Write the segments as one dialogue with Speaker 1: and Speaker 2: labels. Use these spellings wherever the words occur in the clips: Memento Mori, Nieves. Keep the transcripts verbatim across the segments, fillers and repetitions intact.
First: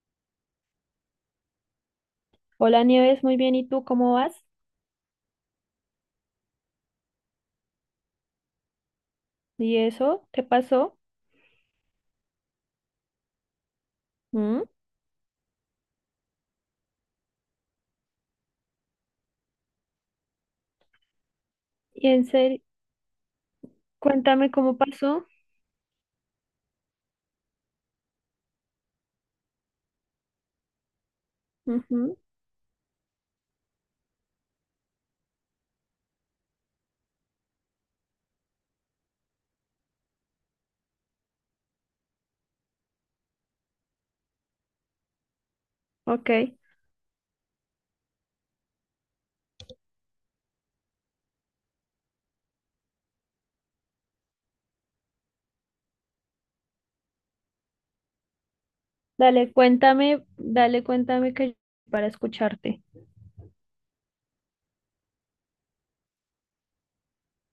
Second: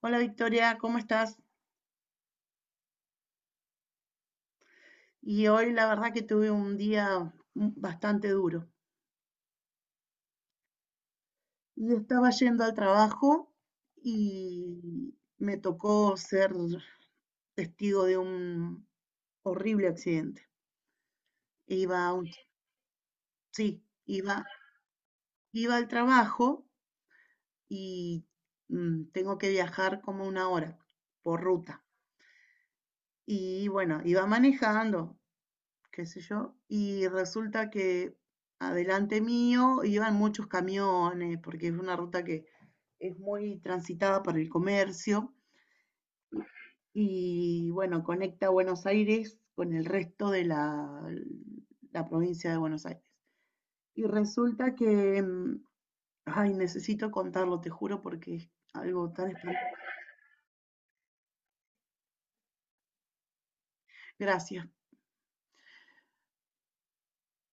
Speaker 1: Hola Victoria, ¿cómo estás?
Speaker 2: Hola Nieves, muy bien. ¿Y tú cómo vas?
Speaker 1: Y hoy la verdad que tuve un día bastante duro.
Speaker 2: ¿Y eso te pasó?
Speaker 1: Y estaba yendo al trabajo
Speaker 2: ¿Mm?
Speaker 1: y me tocó ser testigo de un horrible accidente. Iba
Speaker 2: Y
Speaker 1: a
Speaker 2: en
Speaker 1: un,
Speaker 2: serio,
Speaker 1: sí, iba,
Speaker 2: cuéntame cómo pasó.
Speaker 1: iba al trabajo y mm, tengo que viajar como una hora por ruta.
Speaker 2: Ujú.
Speaker 1: Y bueno, iba manejando, qué sé yo, y resulta que adelante mío iban muchos camiones, porque es una ruta que es muy transitada para el comercio
Speaker 2: Ok.
Speaker 1: y bueno, conecta Buenos Aires con el resto de la, la provincia de Buenos Aires. Y resulta que, mm, ay, necesito contarlo, te juro, porque es algo tan
Speaker 2: Dale,
Speaker 1: espantoso.
Speaker 2: cuéntame, dale, cuéntame que para escucharte.
Speaker 1: Gracias.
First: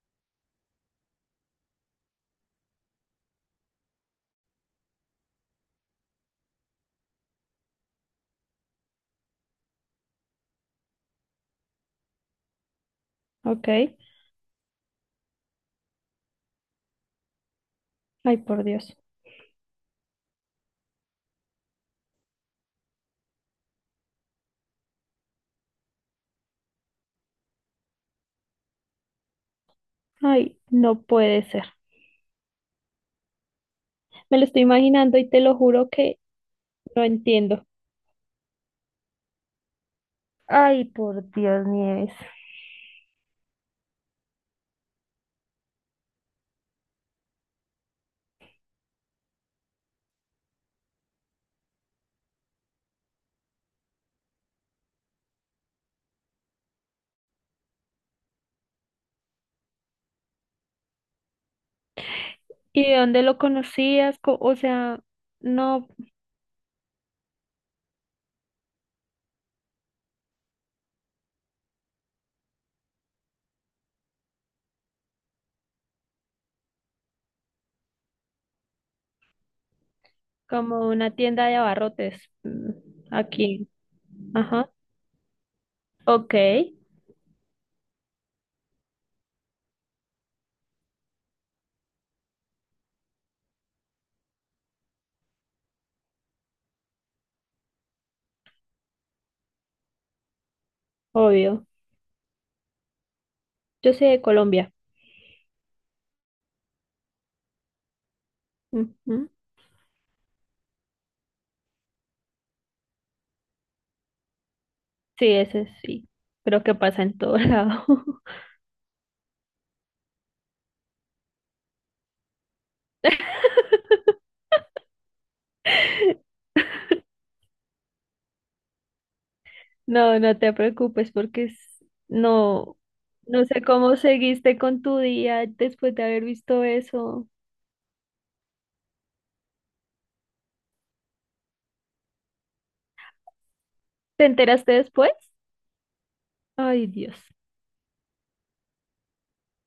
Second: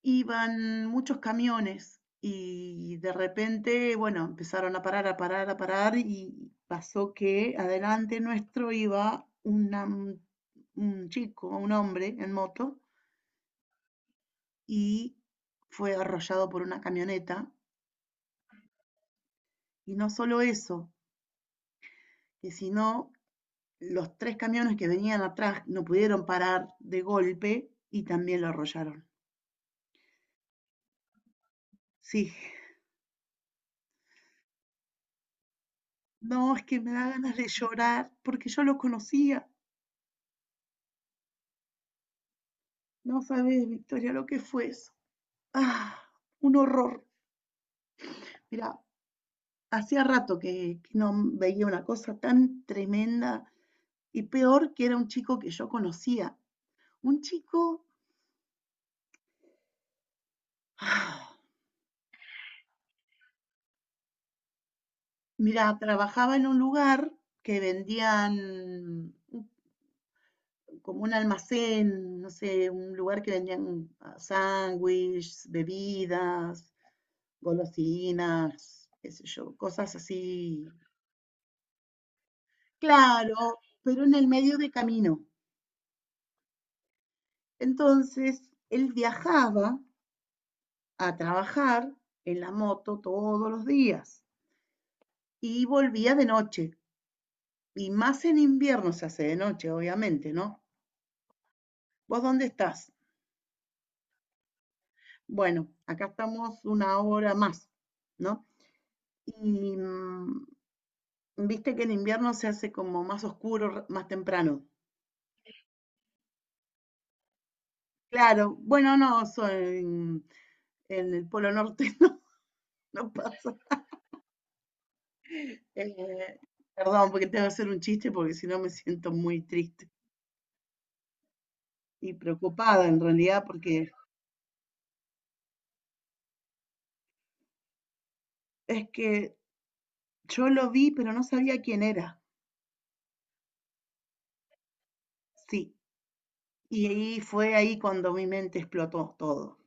Speaker 1: Iban muchos camiones y de repente, bueno, empezaron a parar, a parar, a parar y pasó que adelante nuestro iba una un chico, un hombre en moto
Speaker 2: Ok.
Speaker 1: y fue arrollado por una camioneta.
Speaker 2: Ay, por Dios.
Speaker 1: Y no solo eso, que sino los tres camiones que venían atrás no pudieron parar de golpe y también lo arrollaron.
Speaker 2: Ay, no puede ser.
Speaker 1: Sí,
Speaker 2: Me lo estoy imaginando y te lo juro que
Speaker 1: no, es que me
Speaker 2: no
Speaker 1: da ganas de
Speaker 2: entiendo.
Speaker 1: llorar porque yo lo conocía.
Speaker 2: Ay, por Dios, Nieves.
Speaker 1: No sabes, Victoria, lo que fue eso. Ah, un horror. Mira, hacía rato que, que no veía una cosa tan tremenda y peor que era un chico que yo conocía. Un chico, ah,
Speaker 2: ¿Y de dónde lo conocías? Co- O sea,
Speaker 1: mira,
Speaker 2: no,
Speaker 1: trabajaba en un lugar que vendían como un almacén, no sé, un lugar que vendían ah, sándwiches, bebidas, golosinas, qué sé yo, cosas así.
Speaker 2: como una tienda de abarrotes mm,
Speaker 1: Claro,
Speaker 2: aquí.
Speaker 1: pero en el medio
Speaker 2: Ajá.
Speaker 1: de camino.
Speaker 2: Ok,
Speaker 1: Entonces, él viajaba a trabajar en la moto todos los días y volvía de noche. Y más en invierno se hace de noche, obviamente, ¿no?
Speaker 2: obvio.
Speaker 1: ¿Vos dónde estás?
Speaker 2: Yo soy de Colombia.
Speaker 1: Bueno, acá estamos una hora más, ¿no?
Speaker 2: Ujú.
Speaker 1: Y mm, viste que en invierno se hace como más oscuro, más temprano.
Speaker 2: Sí, ese sí. Creo que pasa en todo lado.
Speaker 1: Claro, bueno, no, soy en, en el Polo Norte, no, no pasa. Eh, Perdón, porque tengo que hacer un chiste porque si no me siento muy triste.
Speaker 2: No, no te preocupes porque es-
Speaker 1: Y
Speaker 2: no,
Speaker 1: preocupada en realidad
Speaker 2: no sé
Speaker 1: porque
Speaker 2: cómo seguiste con tu día después de haber visto eso.
Speaker 1: es que yo lo vi, pero no sabía quién era.
Speaker 2: ¿Te enteraste después?
Speaker 1: Sí.
Speaker 2: Ay,
Speaker 1: Y ahí
Speaker 2: Dios.
Speaker 1: fue ahí cuando mi mente explotó todo.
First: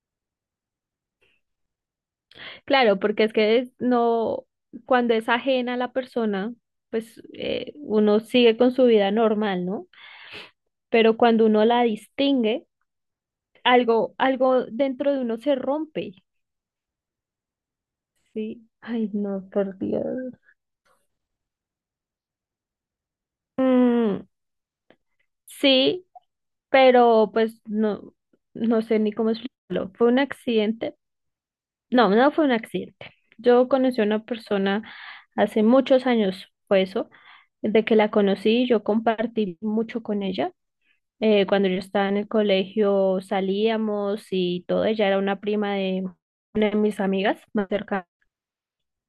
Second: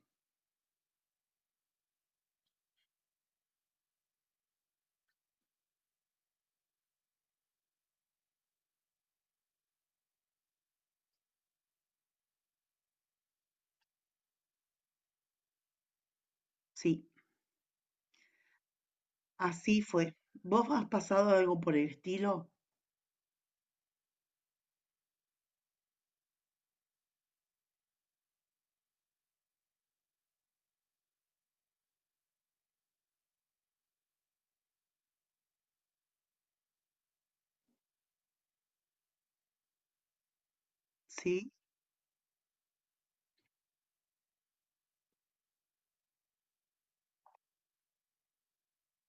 Speaker 2: Claro, porque es que es- no, cuando es ajena a la persona, pues eh, uno sigue con su vida normal, ¿no? Pero cuando uno la distingue, algo, algo dentro de uno se rompe,
Speaker 1: Sí.
Speaker 2: ¿sí? Ay, no, por
Speaker 1: Así fue.
Speaker 2: Dios.
Speaker 1: ¿Vos has pasado algo por el estilo?
Speaker 2: Mm, sí, pero pues no, no sé ni cómo explicarlo. Fue un accidente. No, no fue un accidente. Yo conocí a una persona hace muchos años, fue eso, de que la conocí, yo compartí mucho con ella. Eh,
Speaker 1: Sí.
Speaker 2: cuando yo estaba en el colegio salíamos y todo, ella era una prima de una de mis amigas más cercanas.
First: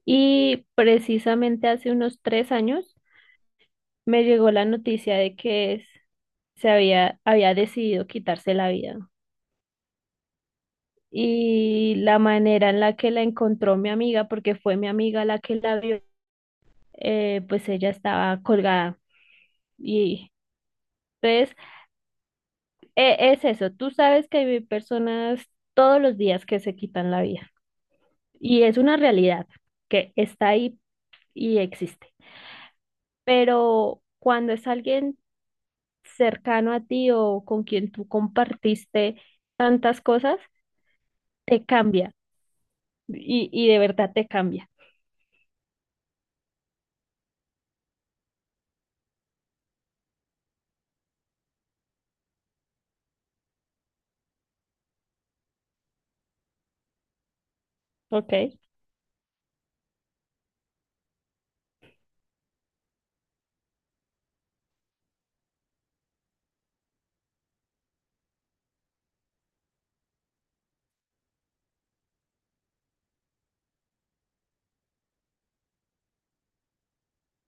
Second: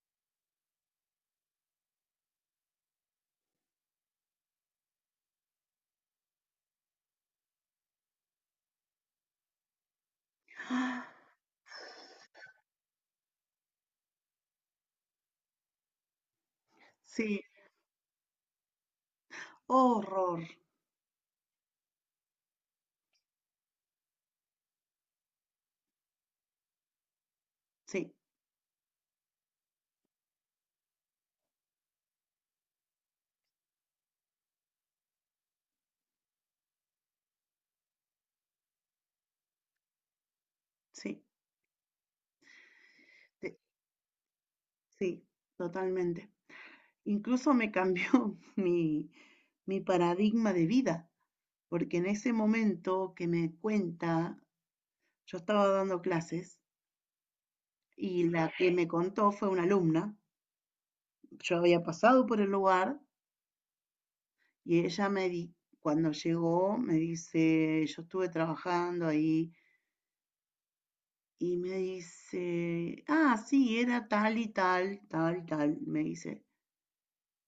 Speaker 2: Y precisamente hace unos tres años me llegó la noticia de que s- se había, había decidido quitarse la vida.
Speaker 1: ¡Ah!
Speaker 2: Y la manera en la que la encontró mi amiga, porque fue mi amiga la que la vio, eh,
Speaker 1: Sí.
Speaker 2: pues ella estaba colgada. Y
Speaker 1: Horror.
Speaker 2: entonces, eh, es eso, tú sabes que hay personas todos los días que se quitan la vida
Speaker 1: Sí,
Speaker 2: y es una realidad que está ahí y existe. Pero cuando es alguien cercano a ti o con quien tú compartiste tantas cosas,
Speaker 1: sí,
Speaker 2: te cambia y,
Speaker 1: sí,
Speaker 2: y de verdad te cambia.
Speaker 1: sí, totalmente. Incluso me cambió mi, mi paradigma de vida, porque en ese momento que me cuenta, yo estaba dando clases. Y la
Speaker 2: Ok.
Speaker 1: que me contó fue una alumna. Yo había pasado por el lugar y ella me di, cuando llegó, me dice, yo estuve trabajando ahí y me dice, ah, sí, era tal y tal, tal, tal, me dice.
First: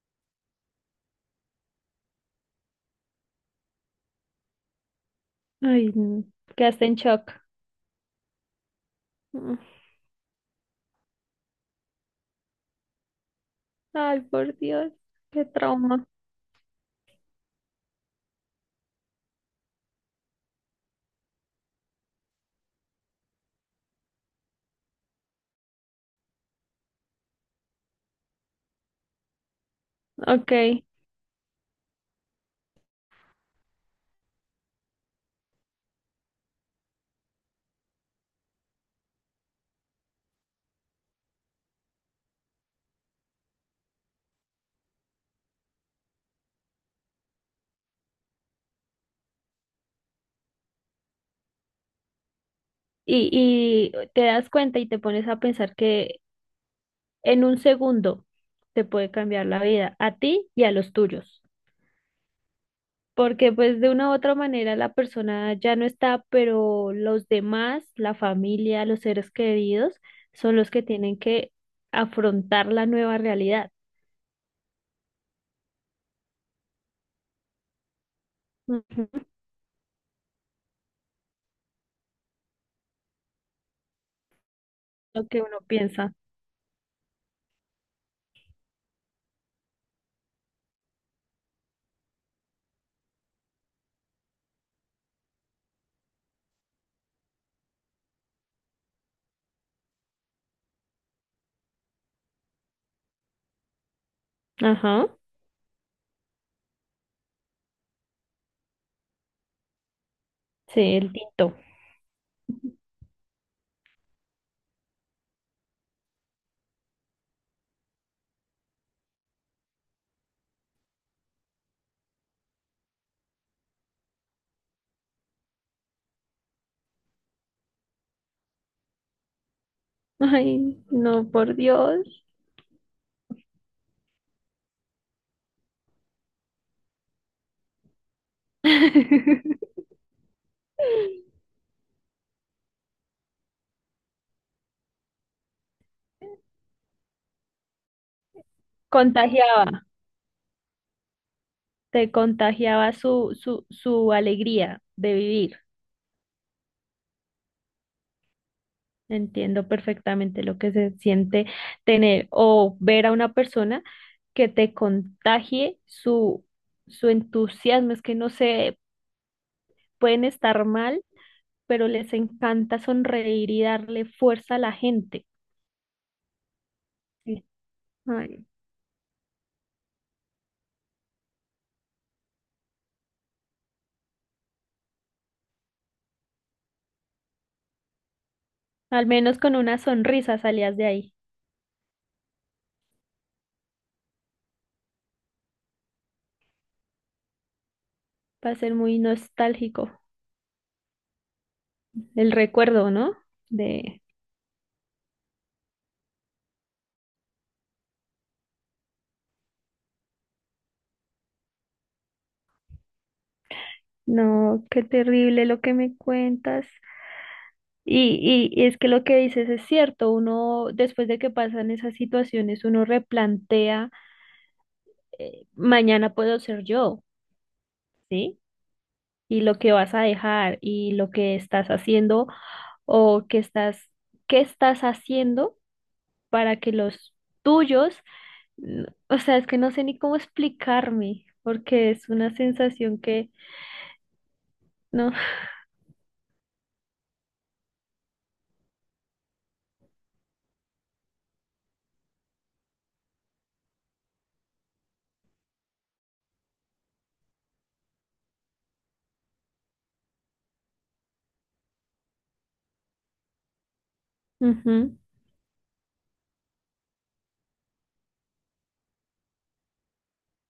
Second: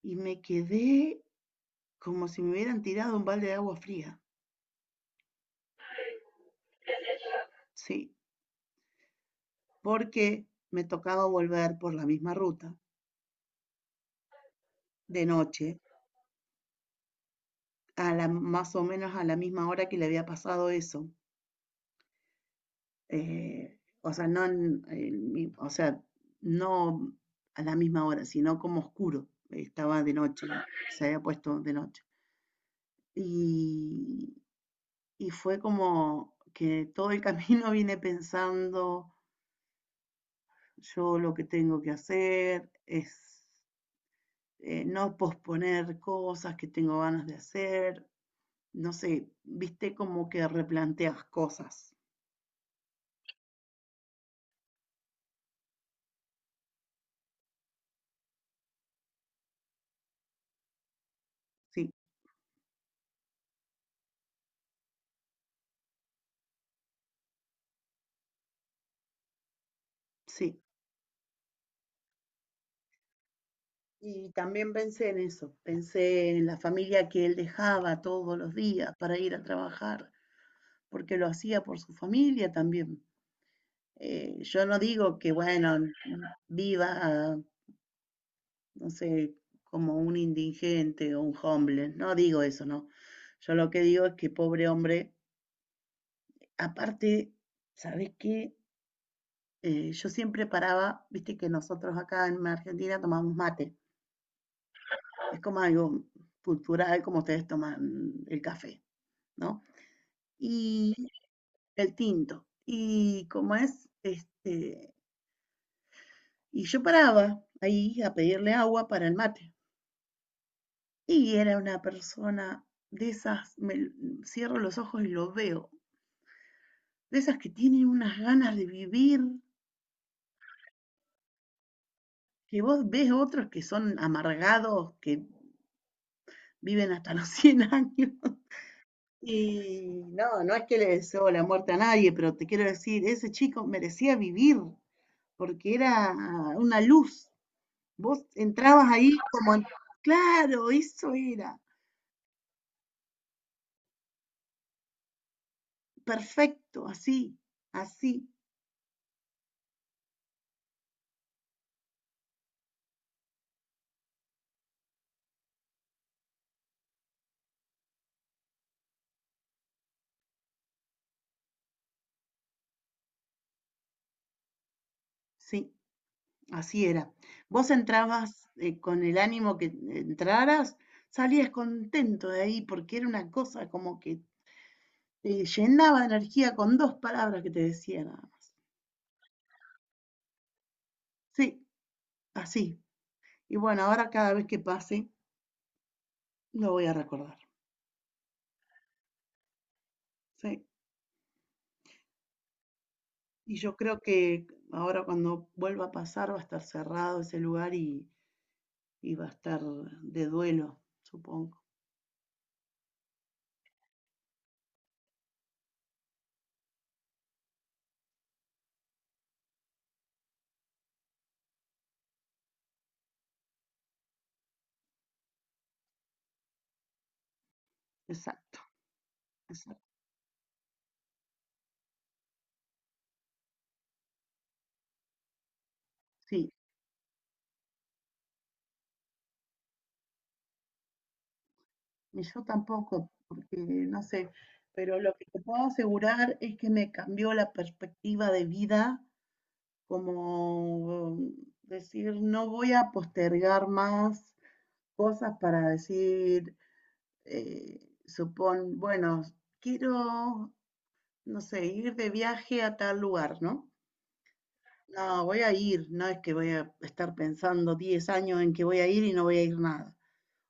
Speaker 1: Y me quedé como si me hubieran tirado un balde de agua fría,
Speaker 2: Ay, no, quedaste en shock.
Speaker 1: sí, porque me tocaba volver por la misma ruta
Speaker 2: Ay, por Dios,
Speaker 1: de
Speaker 2: qué
Speaker 1: noche,
Speaker 2: trauma.
Speaker 1: a la, más o menos a la misma hora que le había pasado eso. Eh, o sea, no en, en mi- o sea, no a la misma hora, sino como oscuro. Estaba de noche,
Speaker 2: Ok. Y,
Speaker 1: se había puesto de noche. Y, y fue como que todo el camino vine pensando, yo lo que tengo que hacer es eh, no posponer cosas que tengo ganas de hacer. No sé, viste como que replanteas cosas.
Speaker 2: y te das cuenta y te pones a pensar que en un segundo te puede cambiar la vida a ti y a los tuyos.
Speaker 1: Sí,
Speaker 2: Porque pues de una u otra manera la persona ya no está, pero los demás, la familia, los seres queridos, son
Speaker 1: sí.
Speaker 2: los que tienen que afrontar la nueva realidad.
Speaker 1: Y también pensé en eso, pensé en la familia que él dejaba todos los días para
Speaker 2: Ujú.
Speaker 1: ir a trabajar, porque lo hacía por su familia también. Eh, yo no digo
Speaker 2: Lo
Speaker 1: que,
Speaker 2: que uno
Speaker 1: bueno,
Speaker 2: piensa.
Speaker 1: viva, no sé, como un indigente o un homeless, no digo eso, no. Yo lo que digo es que pobre hombre, aparte, ¿sabes qué? Eh, yo siempre paraba, viste que nosotros acá en Argentina tomamos mate,
Speaker 2: Ajá.
Speaker 1: es como algo cultural como ustedes toman el café, ¿no? Y
Speaker 2: Sí, el tinto.
Speaker 1: el tinto. Y como es, este, y yo paraba ahí a pedirle agua para el mate. Y era una persona de esas, me cierro los ojos y lo veo, de esas que tienen unas ganas de vivir,
Speaker 2: Ay, no, por Dios.
Speaker 1: que vos ves otros que son amargados, que viven hasta los cien años. Y no, no es que le deseo la muerte a nadie, pero te quiero decir, ese chico merecía vivir porque era una luz. Vos entrabas ahí como, en-
Speaker 2: Contagiaba.
Speaker 1: Claro, eso era,
Speaker 2: Te contagiaba su, su, su alegría de vivir.
Speaker 1: perfecto, así, así,
Speaker 2: Entiendo perfectamente lo que se siente tener o ver a una persona que te contagie su, su entusiasmo. Es que no sé, pueden estar mal, pero les encanta sonreír y darle fuerza a la gente.
Speaker 1: sí, así era.
Speaker 2: Sí.
Speaker 1: Vos
Speaker 2: Ay,
Speaker 1: entrabas eh, con el ánimo que entraras, salías contento de ahí porque era una cosa como que te llenaba de energía con dos palabras que te decía nada más.
Speaker 2: al menos con una sonrisa salías de ahí.
Speaker 1: Sí, así. Y bueno, ahora cada vez que pase, lo voy a recordar.
Speaker 2: Va a ser muy nostálgico
Speaker 1: Sí.
Speaker 2: el recuerdo, ¿no?
Speaker 1: Y yo creo
Speaker 2: De,
Speaker 1: que ahora cuando vuelva a pasar va a estar cerrado ese lugar y y va a estar de duelo, supongo.
Speaker 2: no, qué terrible lo que me cuentas. Y, y, y es que lo que dices es cierto, uno después de que pasan esas situaciones, uno replantea, mañana puedo ser yo, ¿sí?
Speaker 1: Exacto,
Speaker 2: Y lo que
Speaker 1: exacto.
Speaker 2: vas a dejar y lo que estás haciendo o que estás, qué estás haciendo
Speaker 1: Sí,
Speaker 2: para que los tuyos, n- o sea, es que no sé ni cómo explicarme, porque es
Speaker 1: ni
Speaker 2: una
Speaker 1: yo
Speaker 2: sensación
Speaker 1: tampoco,
Speaker 2: que
Speaker 1: porque no sé, pero
Speaker 2: no,
Speaker 1: lo que te puedo asegurar es que me cambió la perspectiva de vida, como decir, no voy a postergar más cosas para decir, eh, supón, bueno, quiero, no sé, ir de viaje a tal lugar, ¿no?
Speaker 2: ujú,
Speaker 1: No, voy a ir, no es que voy a estar pensando diez años en que voy a ir y no voy a ir nada.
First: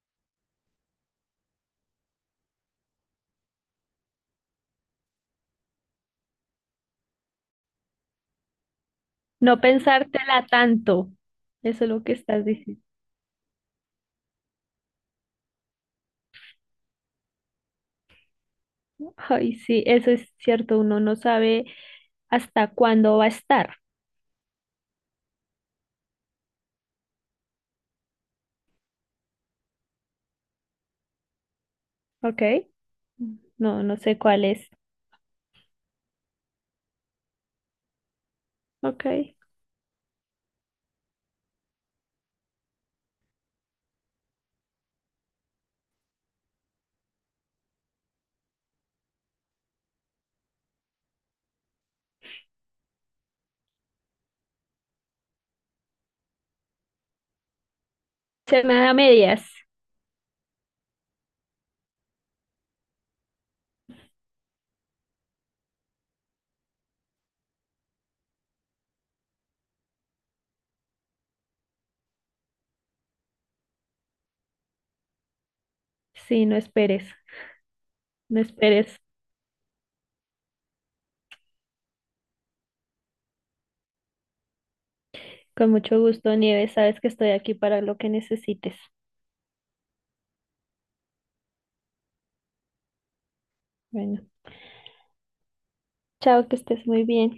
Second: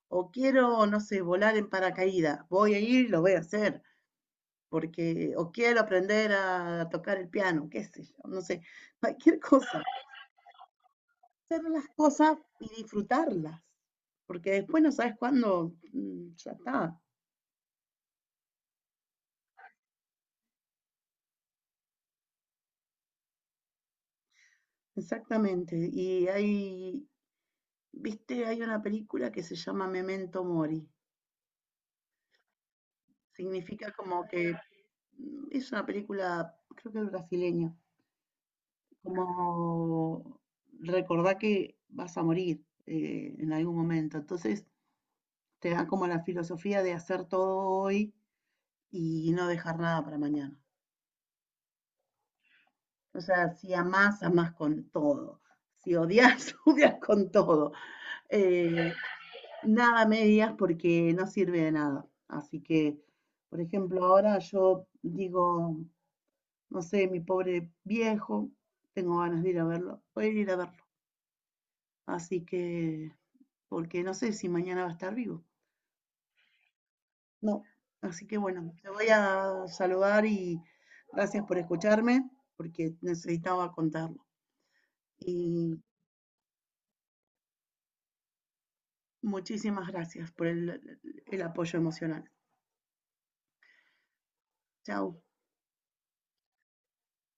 Speaker 1: O quiero, no sé, volar en paracaídas, voy a ir y lo voy a hacer, porque, o quiero aprender a tocar el piano, qué sé yo, no sé, cualquier
Speaker 2: no
Speaker 1: cosa.
Speaker 2: pensártela tanto,
Speaker 1: Hacer
Speaker 2: eso
Speaker 1: las
Speaker 2: es lo que
Speaker 1: cosas
Speaker 2: estás
Speaker 1: y
Speaker 2: diciendo.
Speaker 1: disfrutarlas, porque después no sabes cuándo, mm, ya está,
Speaker 2: Ay, sí, eso es cierto, uno no sabe hasta cuándo va a estar.
Speaker 1: exactamente. Y hay, viste, hay una película que se llama Memento Mori,
Speaker 2: Ok. No,
Speaker 1: significa
Speaker 2: no sé
Speaker 1: como
Speaker 2: cuál
Speaker 1: que
Speaker 2: es.
Speaker 1: mm, es una película, creo que es brasileña
Speaker 2: Ok.
Speaker 1: como recordar que vas a morir eh, en algún momento. Entonces te da como la filosofía de hacer todo hoy y no dejar nada para mañana. O sea, si amás, amás con todo. Si odias, odias con todo.
Speaker 2: Semana
Speaker 1: Eh,
Speaker 2: a medias.
Speaker 1: Nada medias porque no sirve de nada. Así que, por ejemplo, ahora yo digo, no sé, mi pobre viejo, tengo ganas de ir a verlo, voy a ir a verlo. Así que porque no sé si mañana va a estar vivo.
Speaker 2: Sí, no esperes,
Speaker 1: No. Así que
Speaker 2: no
Speaker 1: bueno, te
Speaker 2: esperes.
Speaker 1: voy a saludar y gracias por escucharme, porque necesitaba contarlo.
Speaker 2: Con
Speaker 1: Y
Speaker 2: mucho gusto, Nieves, sabes que estoy aquí para lo que necesites.
Speaker 1: muchísimas gracias por el, el apoyo emocional.
Speaker 2: Bueno,
Speaker 1: Chao.
Speaker 2: chao, que estés muy bien.